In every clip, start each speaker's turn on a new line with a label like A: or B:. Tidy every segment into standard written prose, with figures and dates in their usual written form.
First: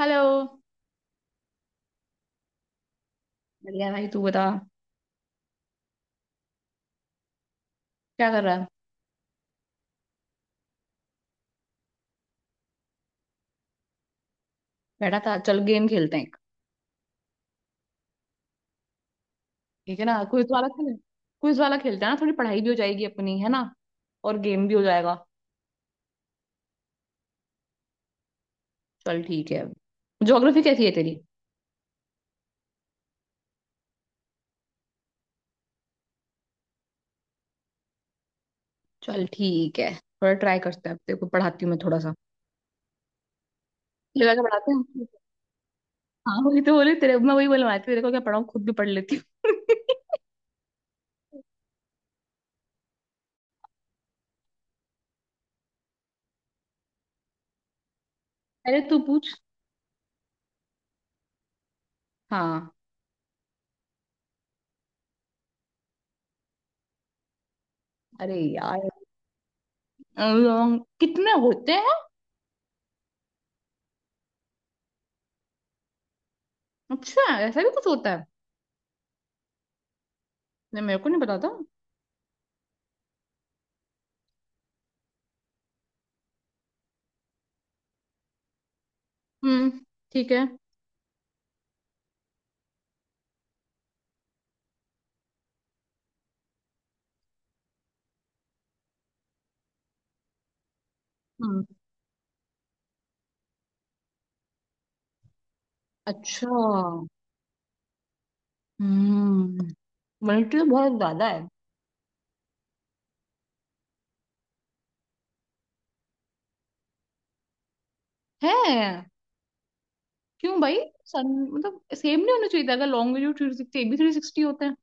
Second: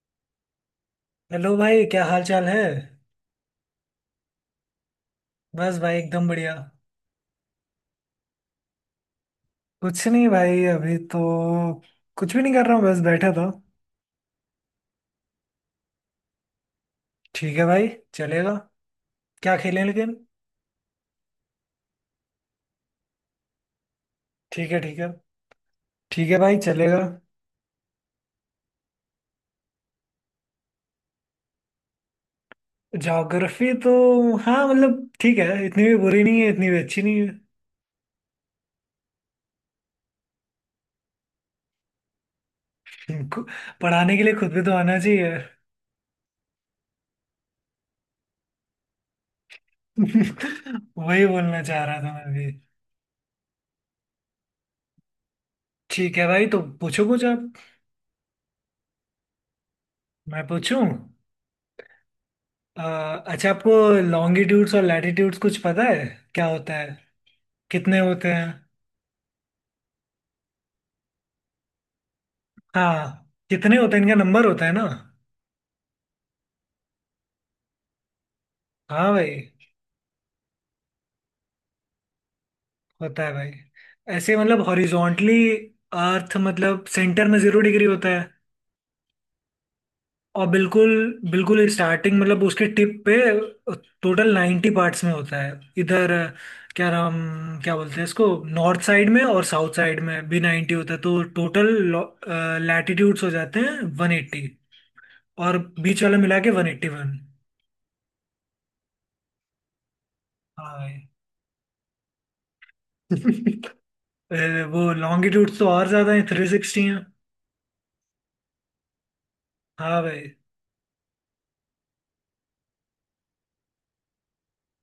A: Hello.
B: Hello भाई, क्या हाल चाल है।
A: बढ़िया भाई तू बता।
B: बस भाई, एकदम बढ़िया।
A: क्या कर रहा है।
B: कुछ नहीं भाई, अभी तो कुछ भी नहीं कर रहा हूँ, बस बैठा था।
A: बैठा था, चल गेम खेलते हैं एक।
B: ठीक है भाई, चलेगा। क्या खेलें
A: ठीक है
B: लेकिन।
A: ना, क्विज वाला खेलें। क्विज वाला खेलते हैं ना, थोड़ी पढ़ाई भी हो जाएगी अपनी, है ना। और गेम
B: ठीक
A: भी
B: है,
A: हो
B: ठीक है।
A: जाएगा।
B: ठीक है भाई, चलेगा।
A: चल ठीक है। ज्योग्राफी कैसी है तेरी।
B: ज्योग्राफी तो, हाँ मतलब ठीक है, इतनी भी बुरी नहीं है, इतनी भी अच्छी नहीं
A: चल ठीक है, थोड़ा ट्राई करते हैं, अब तेरे को पढ़ाती हूँ मैं थोड़ा सा।
B: है। को- पढ़ाने के लिए
A: लगा के
B: खुद भी तो
A: पढ़ाते
B: आना
A: हैं।
B: चाहिए।
A: हाँ वही तो बोले तेरे, मैं वही बोलवा रही थी, तेरे को क्या पढ़ाऊँ, खुद भी पढ़ लेती हूँ
B: वही बोलना चाह रहा था मैं भी। ठीक है भाई, तो पूछो कुछ आप।
A: अरे तू पूछ।
B: मैं पूछूं।
A: हाँ।
B: अ, अच्छा आपको लॉन्गिट्यूड्स और लैटिट्यूड्स कुछ पता है? क्या होता है? कितने होते
A: अरे
B: हैं?
A: यार, कितने होते हैं।
B: हाँ, कितने होते हैं, इनका नंबर होता है ना।
A: अच्छा। ऐसा भी कुछ होता है।
B: हाँ भाई।
A: नहीं, मेरे को नहीं पता था।
B: होता है भाई। ऐसे मतलब हॉरिजॉन्टली, अर्थ मतलब सेंटर में 0 डिग्री होता है।
A: हम्म, ठीक
B: और
A: है।
B: बिल्कुल बिल्कुल स्टार्टिंग मतलब उसके टिप पे टोटल 90 पार्ट्स में होता है। इधर क्या नाम, क्या बोलते हैं इसको। नॉर्थ साइड में और साउथ साइड में भी 90 होता है, तो
A: हम्म,
B: टोटल लैटिट्यूड्स हो जाते हैं 180, और बीच वाला मिला
A: अच्छा।
B: के 181।
A: हम्म। मल्टी तो बहुत
B: हाँ
A: ज्यादा है।
B: भाई। अरे, वो लॉन्गिट्यूड तो और ज्यादा है, 360 है।
A: है।
B: हाँ भाई।
A: क्यों भाई। सन मतलब सेम नहीं होना चाहिए था, अगर लॉन्ग वीडियो 360, एक भी 360 होता है।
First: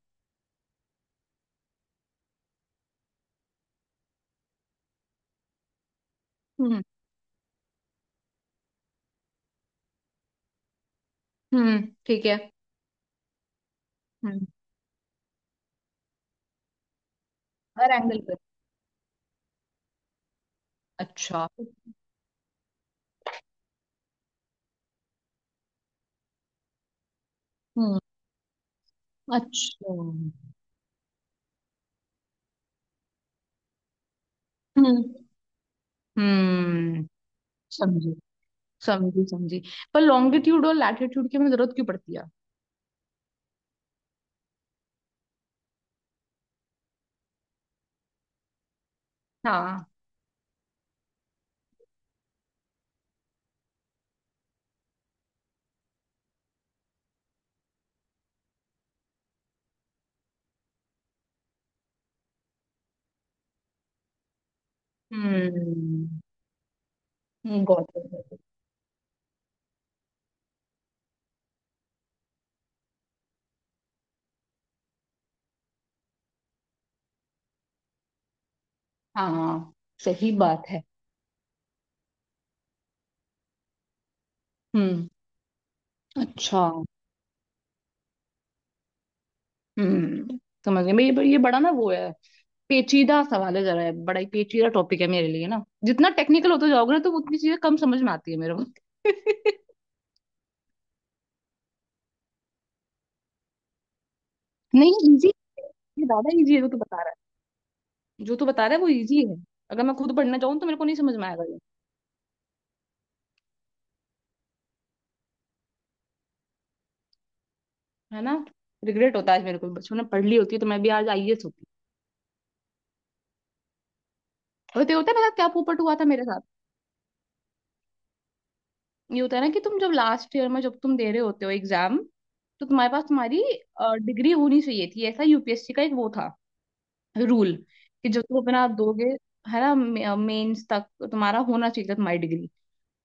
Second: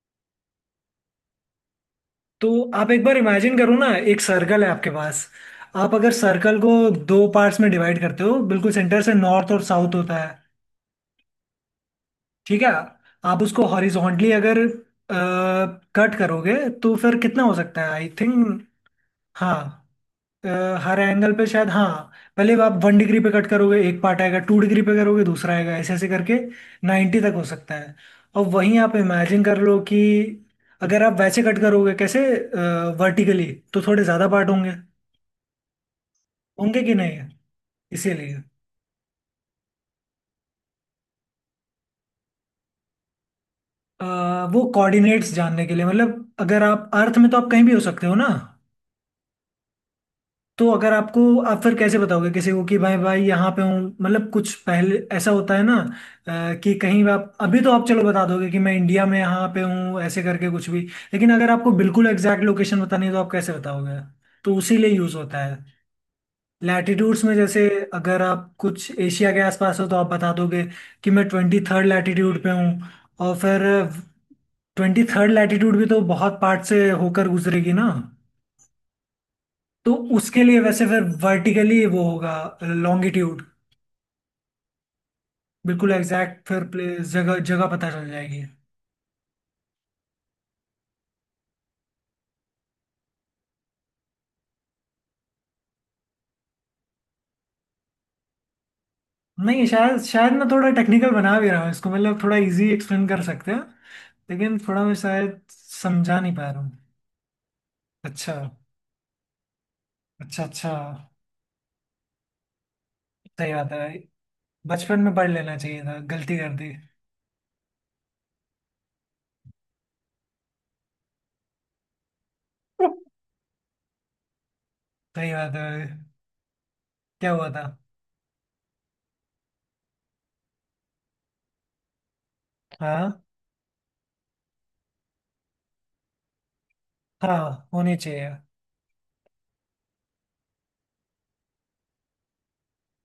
B: तो आप एक बार इमेजिन करो ना, एक सर्कल है आपके पास। आप अगर सर्कल को
A: हम्म।
B: दो पार्ट्स में डिवाइड करते हो बिल्कुल सेंटर से, नॉर्थ और साउथ होता है।
A: हम्म, ठीक है।
B: ठीक है। आप उसको हॉरिजॉन्टली
A: हम्म।
B: अगर कट करोगे तो फिर कितना हो सकता है,
A: हर
B: आई
A: एंगल पे।
B: थिंक। हाँ। अ, हर एंगल पे
A: अच्छा।
B: शायद, हाँ। पहले आप 1 डिग्री पे कट करोगे, एक पार्ट आएगा, 2 डिग्री पे करोगे दूसरा आएगा, ऐसे ऐसे करके 90 तक हो सकता है।
A: हम्म।
B: और वहीं आप इमेजिन कर लो
A: अच्छा।
B: कि अगर आप वैसे कट करोगे, कैसे, वर्टिकली, तो थोड़े ज़्यादा पार्ट होंगे।
A: हम्म,
B: होंगे कि
A: हम्म।
B: नहीं।
A: समझी।
B: इसीलिए
A: समझी, समझी। पर लॉन्गिट्यूड और लैटिट्यूड की हमें जरूरत क्यों पड़ती है।
B: अ, वो कोऑर्डिनेट्स जानने के लिए, मतलब अगर आप अर्थ में तो आप कहीं भी हो सकते हो ना।
A: हाँ।
B: तो अगर आपको, आप फिर कैसे बताओगे किसी को कि भाई भाई यहाँ पे हूँ, मतलब कुछ पहले ऐसा होता है ना। कि कहीं आप अभी तो आप चलो बता दोगे कि मैं इंडिया में यहाँ पे हूँ, ऐसे करके कुछ भी। लेकिन अगर आपको बिल्कुल एग्जैक्ट लोकेशन बतानी है तो आप कैसे बताओगे। तो उसी लिए यूज होता है।
A: हम्म।
B: लैटिट्यूड्स में जैसे
A: गॉट
B: अगर
A: इट।
B: आप कुछ एशिया के आसपास हो तो आप बता दोगे कि मैं 23वीं लैटिट्यूड पे हूँ। और फिर 23वीं लैटिट्यूड भी तो बहुत पार्ट से होकर गुजरेगी ना।
A: हाँ।
B: तो
A: सही
B: उसके लिए
A: बात है।
B: वैसे फिर वर्टिकली वो होगा लॉन्गिट्यूड।
A: हम्म।
B: बिल्कुल एग्जैक्ट
A: अच्छा।
B: फिर प्लेस जगह जगह पता चल जाएगी।
A: हम्म। समझ गए, मैं ये बड़ा ना वो है। पेचीदा सवाल है, जरा है बड़ा ही पेचीदा टॉपिक है मेरे लिए ना, जितना टेक्निकल होते जाओगे ना तो उतनी चीजें कम समझ में आती है मेरे को
B: नहीं, शायद शायद मैं थोड़ा टेक्निकल बना भी रहा हूँ इसको, मतलब थोड़ा इजी एक्सप्लेन कर सकते हैं। लेकिन थोड़ा
A: नहीं
B: मैं
A: इजी,
B: शायद
A: ये
B: समझा
A: ज्यादा
B: नहीं पा
A: इजी है
B: रहा
A: जो
B: हूँ।
A: तू बता रहा है,
B: अच्छा
A: जो तू बता रहा है वो इजी है। अगर मैं खुद पढ़ना
B: अच्छा
A: चाहूँ तो
B: अच्छा।
A: मेरे को नहीं समझ में आएगा ये।
B: सही बात है भाई, बचपन में पढ़ लेना चाहिए था, गलती कर दी।
A: है ना। रिग्रेट होता है आज मेरे को, बचपन में पढ़ ली होती है तो मैं भी आज आईएएस होती। और तो ये होता है, पता है
B: सही
A: क्या
B: बात है
A: पोपट हुआ
B: भाई,
A: था मेरे साथ।
B: क्या हुआ था।
A: ये होता है ना कि तुम जब लास्ट ईयर में जब तुम दे रहे होते हो एग्जाम, तो तुम्हारे पास
B: हाँ
A: तुम्हारी डिग्री होनी चाहिए थी, ऐसा यूपीएससी का एक वो था, रूल।
B: हाँ, होनी
A: कि जो
B: चाहिए।
A: तुम अपना दोगे, है ना, मेंस तक तुम्हारा होना चाहिए था तुम्हारी डिग्री।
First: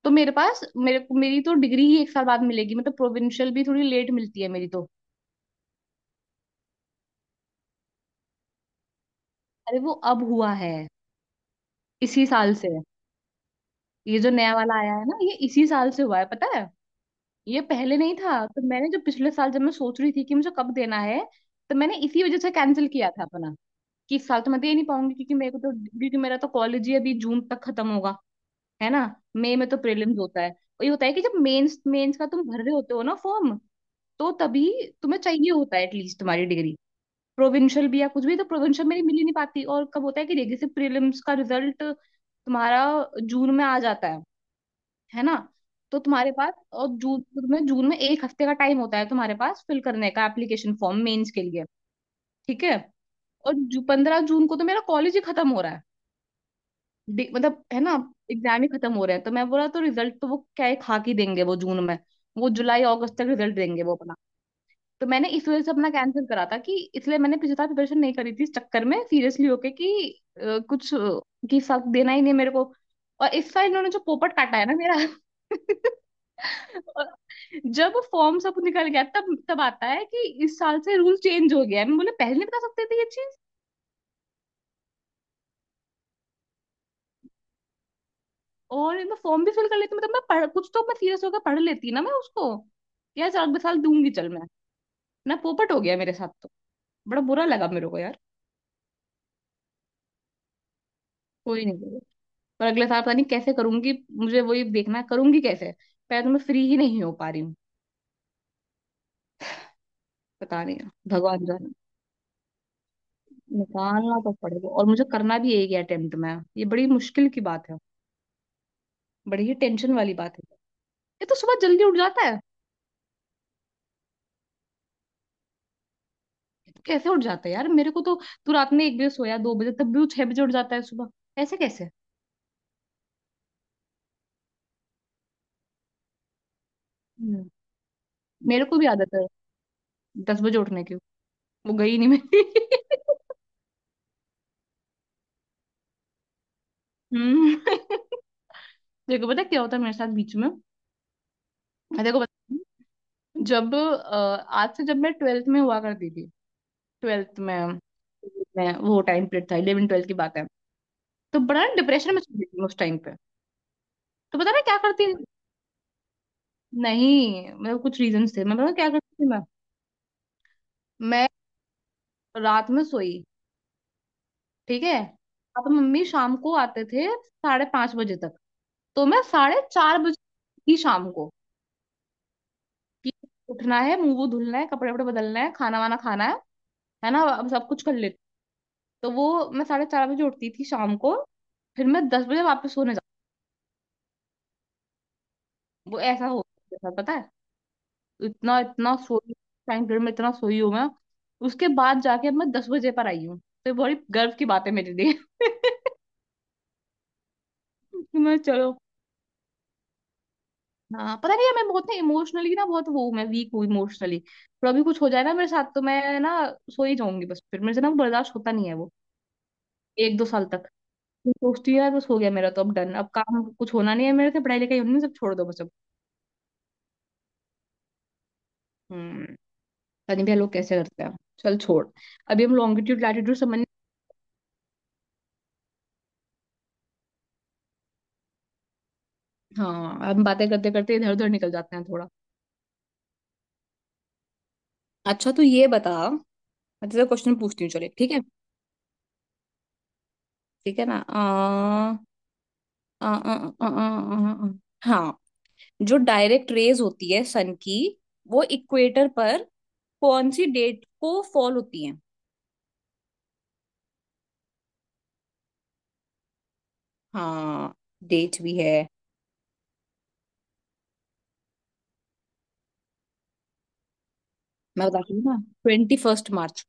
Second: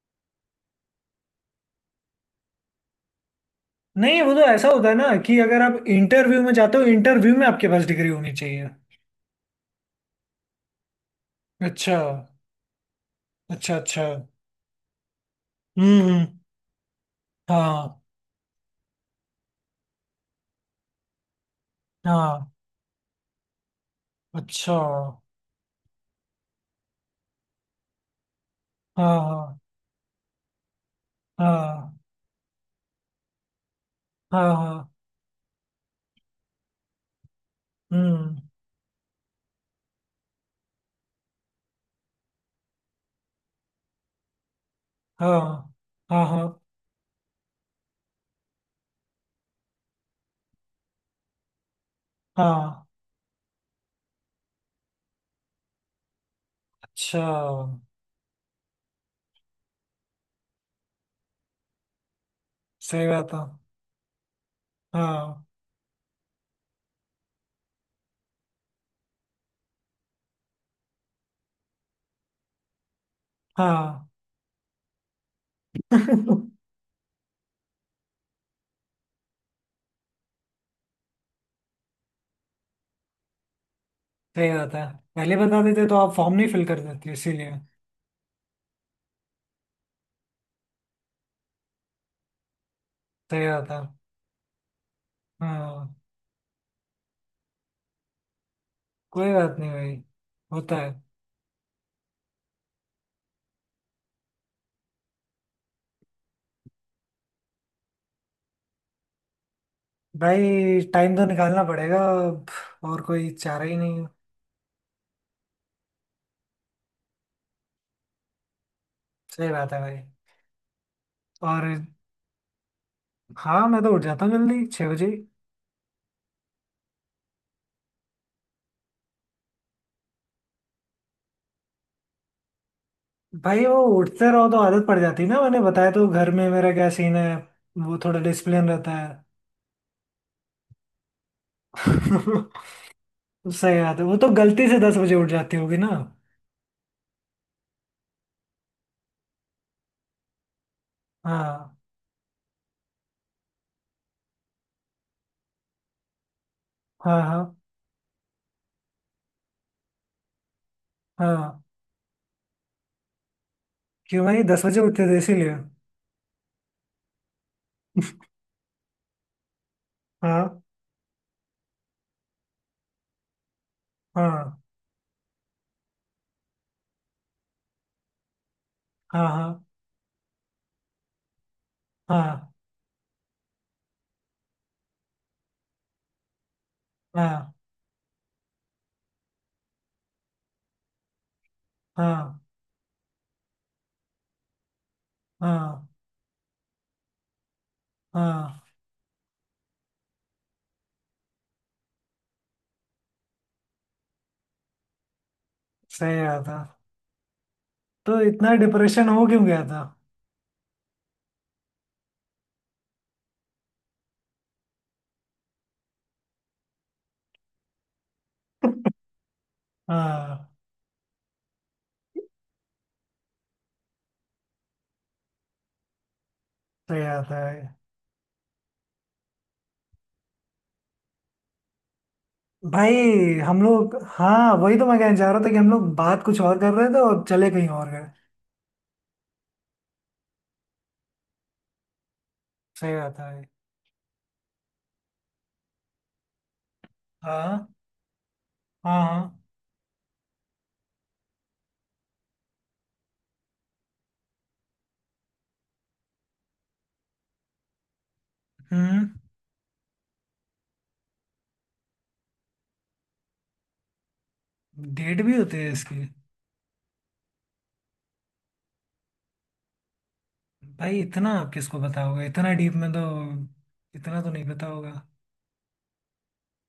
A: तो मेरे पास, मेरे को मेरी तो डिग्री ही एक साल बाद मिलेगी, मतलब प्रोविंशियल भी थोड़ी लेट
B: नहीं, वो तो
A: मिलती है
B: ऐसा
A: मेरी
B: होता
A: तो।
B: है ना कि अगर आप इंटरव्यू में जाते हो, इंटरव्यू में आपके पास डिग्री होनी चाहिए।
A: अरे वो अब हुआ है,
B: अच्छा।
A: इसी साल से।
B: अच्छा अच्छा।
A: ये जो नया वाला आया है ना, ये इसी साल से हुआ है
B: हम्म।
A: पता है। ये पहले
B: हाँ
A: नहीं था, तो मैंने जो पिछले साल जब मैं सोच रही थी कि मुझे कब देना है। तो मैंने इसी वजह
B: हाँ।
A: से कैंसिल किया था अपना, कि इस साल तो मैं दे
B: अच्छा।
A: नहीं पाऊंगी क्योंकि मेरे को तो। क्योंकि मेरा तो कॉलेज ही अभी जून तक खत्म होगा, है ना।
B: हाँ
A: मई
B: हाँ।
A: में तो प्रीलिम्स होता है, और ये होता है कि जब मेंस
B: हाँ
A: मेंस का तुम भर रहे होते हो ना फॉर्म, तो
B: हाँ।
A: तभी
B: हाँ।
A: तुम्हें चाहिए होता है एटलीस्ट तुम्हारी डिग्री। प्रोविंशियल भी या कुछ
B: हम्म।
A: भी, तो प्रोविंशियल मेरी मिल ही नहीं पाती, और कब होता है कि जैसे प्रीलिम्स का रिजल्ट तुम्हारा जून में आ जाता है ना।
B: हाँ
A: तो
B: हाँ।
A: तुम्हारे
B: हाँ
A: पास, और जून, तुम्हें जून में एक हफ्ते का टाइम होता है तुम्हारे पास फिल करने का एप्लीकेशन फॉर्म मेंस के लिए। ठीक है।
B: हाँ।
A: और 15 जून को तो मेरा कॉलेज ही खत्म हो रहा है।
B: अच्छा।
A: मतलब है ना, एग्जाम ही खत्म हो रहे हैं, तो मैं बोला, तो रिजल्ट तो वो क्या है खा के देंगे वो जून में। वो जुलाई
B: सही
A: अगस्त तक
B: बात है।
A: रिजल्ट देंगे वो अपना। तो मैंने
B: हाँ
A: इस वजह से अपना कैंसिल करा था, कि इसलिए मैंने पिछली साल प्रिपरेशन नहीं करी थी इस चक्कर में सीरियसली होके कि कुछ कि सब देना ही नहीं मेरे को। और इस साल इन्होंने जो
B: हाँ।
A: पोपट काटा है ना मेरा और जब फॉर्म सब निकल गया तब तब आता है कि इस साल से रूल चेंज हो गया है, मैं बोले पहले नहीं बता सकते थे ये।
B: सही बात है, पहले बता देते तो आप फॉर्म नहीं फिल कर देते इसीलिए।
A: और मैं फॉर्म भी फिल कर लेती, मतलब मैं पढ़, कुछ तो मैं सीरियस होकर पढ़ लेती ना मैं उसको। यार
B: सही
A: साल
B: बात
A: साल
B: है।
A: दूंगी चल मैं ना, पोपट हो
B: हाँ।
A: गया मेरे साथ तो, बड़ा बुरा लगा मेरे को यार।
B: कोई बात नहीं भाई, होता है।
A: कोई नहीं करेगा। पर अगले साल पता नहीं कैसे करूंगी। मुझे वही देखना है, करूंगी कैसे। पहले तो मैं फ्री ही नहीं हो पा रही हूँ। पता नहीं,
B: भाई टाइम तो
A: भगवान
B: निकालना
A: जाने।
B: पड़ेगा अब, और कोई चारा ही नहीं है।
A: निकालना तो पड़ेगा, और मुझे करना भी एक ही अटेम्प्ट में है। ये बड़ी मुश्किल की बात है। बड़ी
B: सही
A: ही
B: बात है
A: टेंशन
B: भाई।
A: वाली बात है। ये तो सुबह
B: और
A: जल्दी उठ जाता है।
B: हाँ, मैं तो उठ जाता हूँ जल्दी 6 बजे।
A: ये तो कैसे उठ जाता है यार, मेरे को तो। तू रात में 1 बजे सोया, 2 बजे, तब भी वो 6 बजे उठ जाता है सुबह। ऐसे कैसे।
B: भाई वो उठते रहो तो आदत पड़ जाती है ना, मैंने बताया तो घर में मेरा क्या सीन है, वो थोड़ा
A: मेरे
B: डिसिप्लिन
A: को भी
B: रहता है।
A: आदत है, 10 बजे उठने की। वो गई नहीं मेरी
B: सही बात है, वो तो गलती से 10 बजे उठ जाती होगी ना।
A: हम्म। देखो पता है क्या होता है मेरे साथ बीच में।
B: हाँ
A: मैं देखो बता। जब आज से जब मैं 12th में हुआ करती थी,
B: हाँ।
A: 12th में
B: हाँ
A: में वो टाइम पीरियड था, 11th 12th की बात है। तो
B: हाँ।
A: बड़ा डिप्रेशन में चली गई मैं उस टाइम पे।
B: क्यों
A: तो
B: भाई
A: पता है मैं
B: दस
A: क्या
B: बजे उठते
A: करती।
B: थे इसीलिए।
A: नहीं मतलब कुछ रीजन थे, मैं पता है क्या करती थी मैं।
B: हाँ
A: मैं रात में सोई,
B: हाँ।
A: ठीक है। अब मम्मी शाम को आते थे 5:30 बजे तक। तो मैं
B: हाँ
A: साढ़े
B: हाँ।
A: चार बजे थी शाम को।
B: हाँ
A: कि उठना है, मुंह वो धुलना है, कपड़े वपड़े बदलना है, खाना वाना खाना है ना, अब
B: हाँ।
A: सब कुछ कर लेते। तो वो मैं 4:30 बजे उठती थी शाम को। फिर मैं दस
B: हाँ
A: बजे वापस सोने
B: हाँ।
A: जाती, वो ऐसा हो गया था, पता है। इतना,
B: हाँ।
A: इतना सोई टाइम पीरियड में, इतना सोई हूँ मैं। उसके बाद जाके अब मैं 10 बजे पर आई हूँ, तो ये बड़ी गर्व की बात है मेरे लिए
B: सही बात है। तो
A: मैं
B: इतना
A: चलो,
B: डिप्रेशन हो क्यों गया था।
A: हाँ पता नहीं है, मैं बहुत ना इमोशनली ना बहुत वो हूँ, मैं वीक हूँ इमोशनली। पर अभी कुछ हो जाए ना मेरे साथ तो मैं ना सो ही जाऊंगी बस, फिर मेरे से ना वो बर्दाश्त होता नहीं है वो। एक दो साल
B: हाँ।
A: तक फिर सोचती हूँ, यार बस हो गया मेरा तो, अब डन, अब काम कुछ होना नहीं है मेरे से, पढ़ाई लिखाई होनी नहीं, सब छोड़ दो बस अब।
B: सही बात है
A: हम्म। पता नहीं भैया लोग कैसे करते हैं। चल छोड़। अभी हम
B: भाई।
A: लॉन्गिट्यूड लैटिट्यूड समझ।
B: हम लोग, हाँ वही तो मैं कहना चाह रहा था कि हम लोग बात कुछ और कर रहे थे और चले कहीं और गए।
A: हाँ, हम बातें करते करते इधर उधर निकल जाते हैं थोड़ा।
B: सही बात है भाई।
A: अच्छा तो ये बता, मैं तुझसे क्वेश्चन पूछती
B: हाँ
A: हूँ, चले ठीक है।
B: हाँ। हाँ।
A: ठीक है ना, आ, आ, आ, आ, आ, आ, आ, हाँ, जो डायरेक्ट रेज होती है सन की, वो
B: हम्म।
A: इक्वेटर पर कौन सी डेट को फॉल होती है।
B: डेट भी होती है इसकी?
A: हाँ, डेट भी है।
B: भाई इतना आप किसको बताओगे इतना डीप में तो, इतना तो नहीं पता
A: मैं
B: होगा।
A: बताती हूँ ना, 21 मार्च।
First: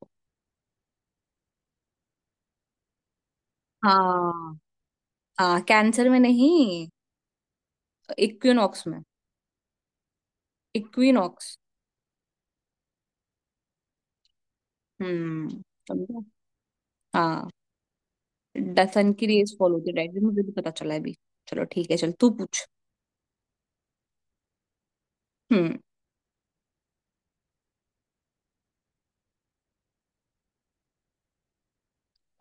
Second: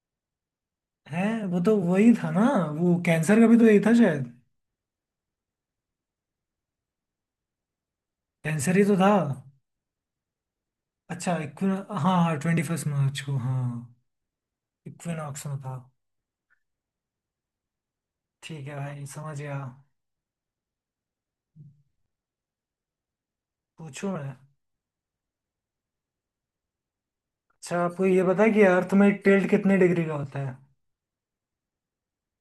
B: है, वो तो वही था ना, वो कैंसर का भी तो यही था शायद।
A: हाँ। हाँ, कैंसर में नहीं,
B: कैंसर ही
A: इक्विनॉक्स
B: तो
A: में।
B: था। अच्छा
A: इक्विनॉक्स।
B: इक्विन, हाँ हाँ 21 मार्च को, हाँ। इक्विनॉक्स
A: हम्म,
B: में था।
A: समझा। हाँ।
B: ठीक है भाई,
A: सन की
B: समझ
A: रेस
B: गया।
A: फॉलो होती है डायरेक्ट, मुझे भी पता चला है अभी। चलो ठीक है, चल तू पूछ।
B: पूछो मैं।
A: हम्म।
B: अच्छा आपको ये पता है कि अर्थ में टिल्ट कितने डिग्री का होता है?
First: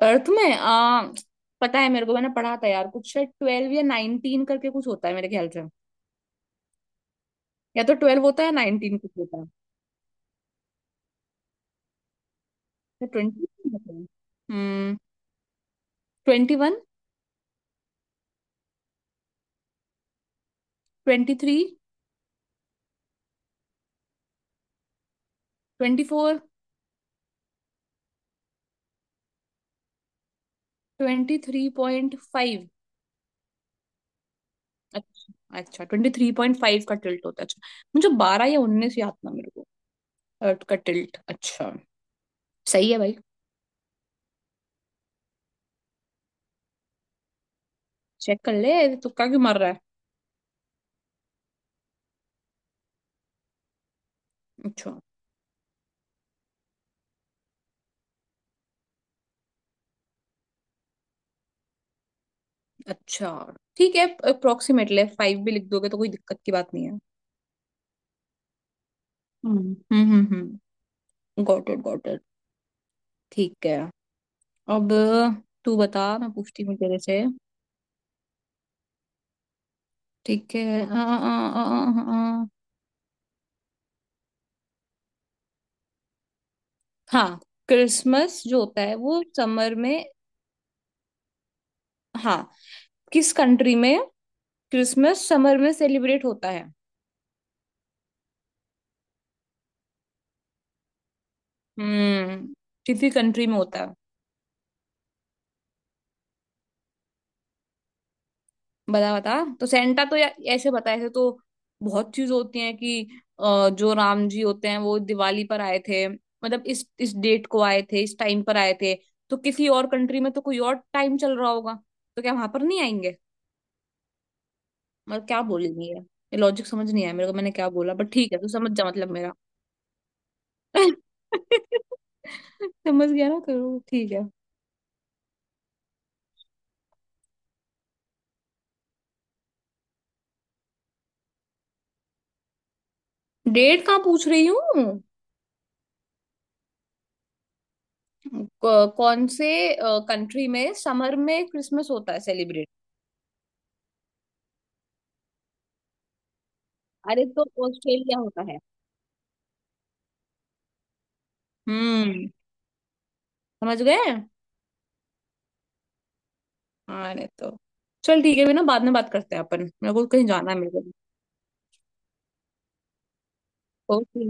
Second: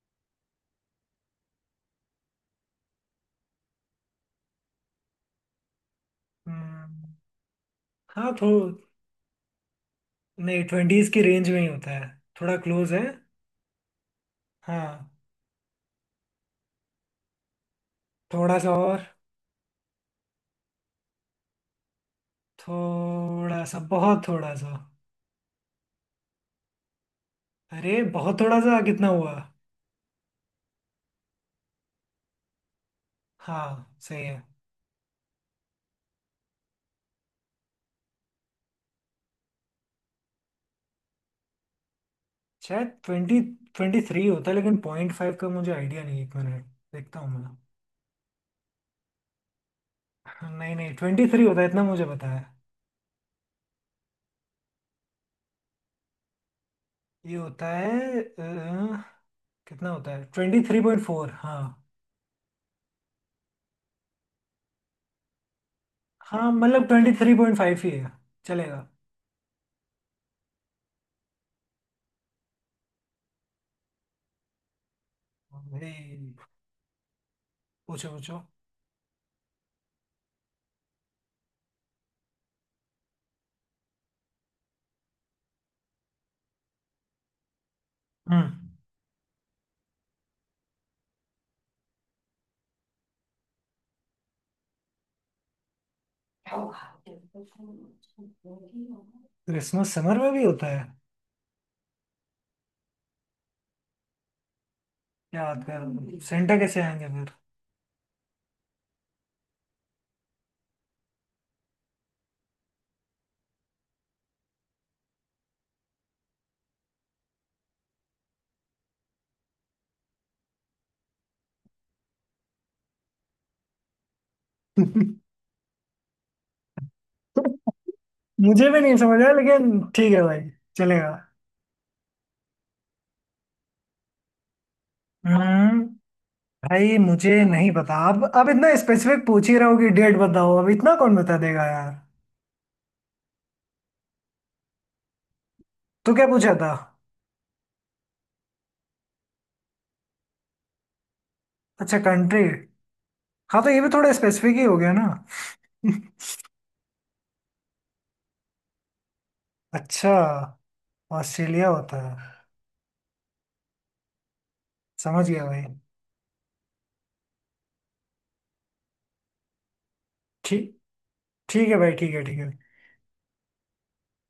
A: अर्थ में पता है मेरे को, मैंने पढ़ा था यार कुछ, शायद 12 या 19 करके कुछ होता है मेरे ख्याल से।
B: हम्म।
A: या तो 12
B: हाँ
A: होता है
B: तो
A: या 19 कुछ होता है।
B: नहीं, ट्वेंटीज की रेंज में ही होता है, थोड़ा क्लोज है।
A: या 20 होता है। हम्म।
B: हाँ।
A: 21।
B: थोड़ा सा और।
A: 23।
B: थोड़ा सा, बहुत थोड़ा सा।
A: 24।
B: अरे बहुत थोड़ा सा, कितना हुआ।
A: 23.5।
B: हाँ सही है।
A: अच्छा। अच्छा, 23.5 का टिल्ट होता है, अच्छा। मुझे 12 या 19 याद था मेरे को। का टिल्ट, अच्छा। सही
B: शायद
A: है भाई।
B: 20, 23 होता है, लेकिन पॉइंट फाइव का मुझे आइडिया नहीं है, 1 मिनट देखता हूँ।
A: चेक कर ले, तुक्का क्यों मार रहा है।
B: मैं, नहीं नहीं 23 होता है, इतना मुझे पता है।
A: अच्छा।
B: ये होता है कितना होता है, 23.4, हाँ।
A: अच्छा ठीक है, अप्रोक्सीमेटली फाइव भी लिख दोगे तो कोई दिक्कत
B: हाँ
A: की बात
B: मतलब
A: नहीं है।
B: 23.5 ही है, चलेगा।
A: हम्म, हम्म, हम्म, हम्म। Got it, got it. ठीक है। अब तू
B: अरे,
A: बता, मैं पूछती हूँ तेरे से।
B: पूछो पूछो।
A: ठीक है, आ, आ, आ, आ, आ, हाँ, क्रिसमस जो
B: हम्म।
A: होता है वो समर में। हाँ। किस कंट्री में क्रिसमस समर में सेलिब्रेट होता है।
B: क्रिसमस समर में भी होता है?
A: हम्म। किसी कंट्री में होता है।
B: क्या बात कर रहे हो? सेंटा कैसे आएंगे फिर।
A: बता, बता। तो सेंटा तो या, ऐसे बता, ऐसे तो बहुत चीज होती है कि जो राम जी होते हैं वो दिवाली पर आए थे, मतलब इस डेट को आए थे, इस टाइम पर आए थे। तो किसी और कंट्री में तो कोई और टाइम चल रहा होगा, तो क्या वहां पर नहीं आएंगे। मतलब क्या बोलेंगे, ये लॉजिक समझ नहीं आया मेरे को, मैंने क्या बोला, बट ठीक है तू
B: मुझे
A: समझ
B: भी
A: जा
B: नहीं
A: मतलब
B: समझ आया,
A: मेरा
B: लेकिन ठीक है भाई, चलेगा।
A: समझ गया ना, करो ठीक है।
B: हम्म। भाई मुझे नहीं पता, अब इतना स्पेसिफिक पूछ ही रहे हो कि डेट बताओ, अब इतना कौन बता देगा यार।
A: डेट कहाँ पूछ रही हूँ।
B: तो क्या पूछा था?
A: कौन से कंट्री में समर में क्रिसमस
B: अच्छा
A: होता है
B: कंट्री।
A: सेलिब्रेट।
B: हाँ तो ये भी थोड़ा स्पेसिफिक ही हो गया ना।
A: अरे तो ऑस्ट्रेलिया होता है।
B: अच्छा, ऑस्ट्रेलिया होता है।
A: हम्म। समझ गए।
B: समझ गया भाई।
A: अरे तो चल ठीक है भी ना, बाद में बात करते हैं अपन, मेरे को कहीं जाना है मेरे
B: ठीक,
A: को।
B: ठीक है भाई, ठीक है ठीक है।
A: ओके।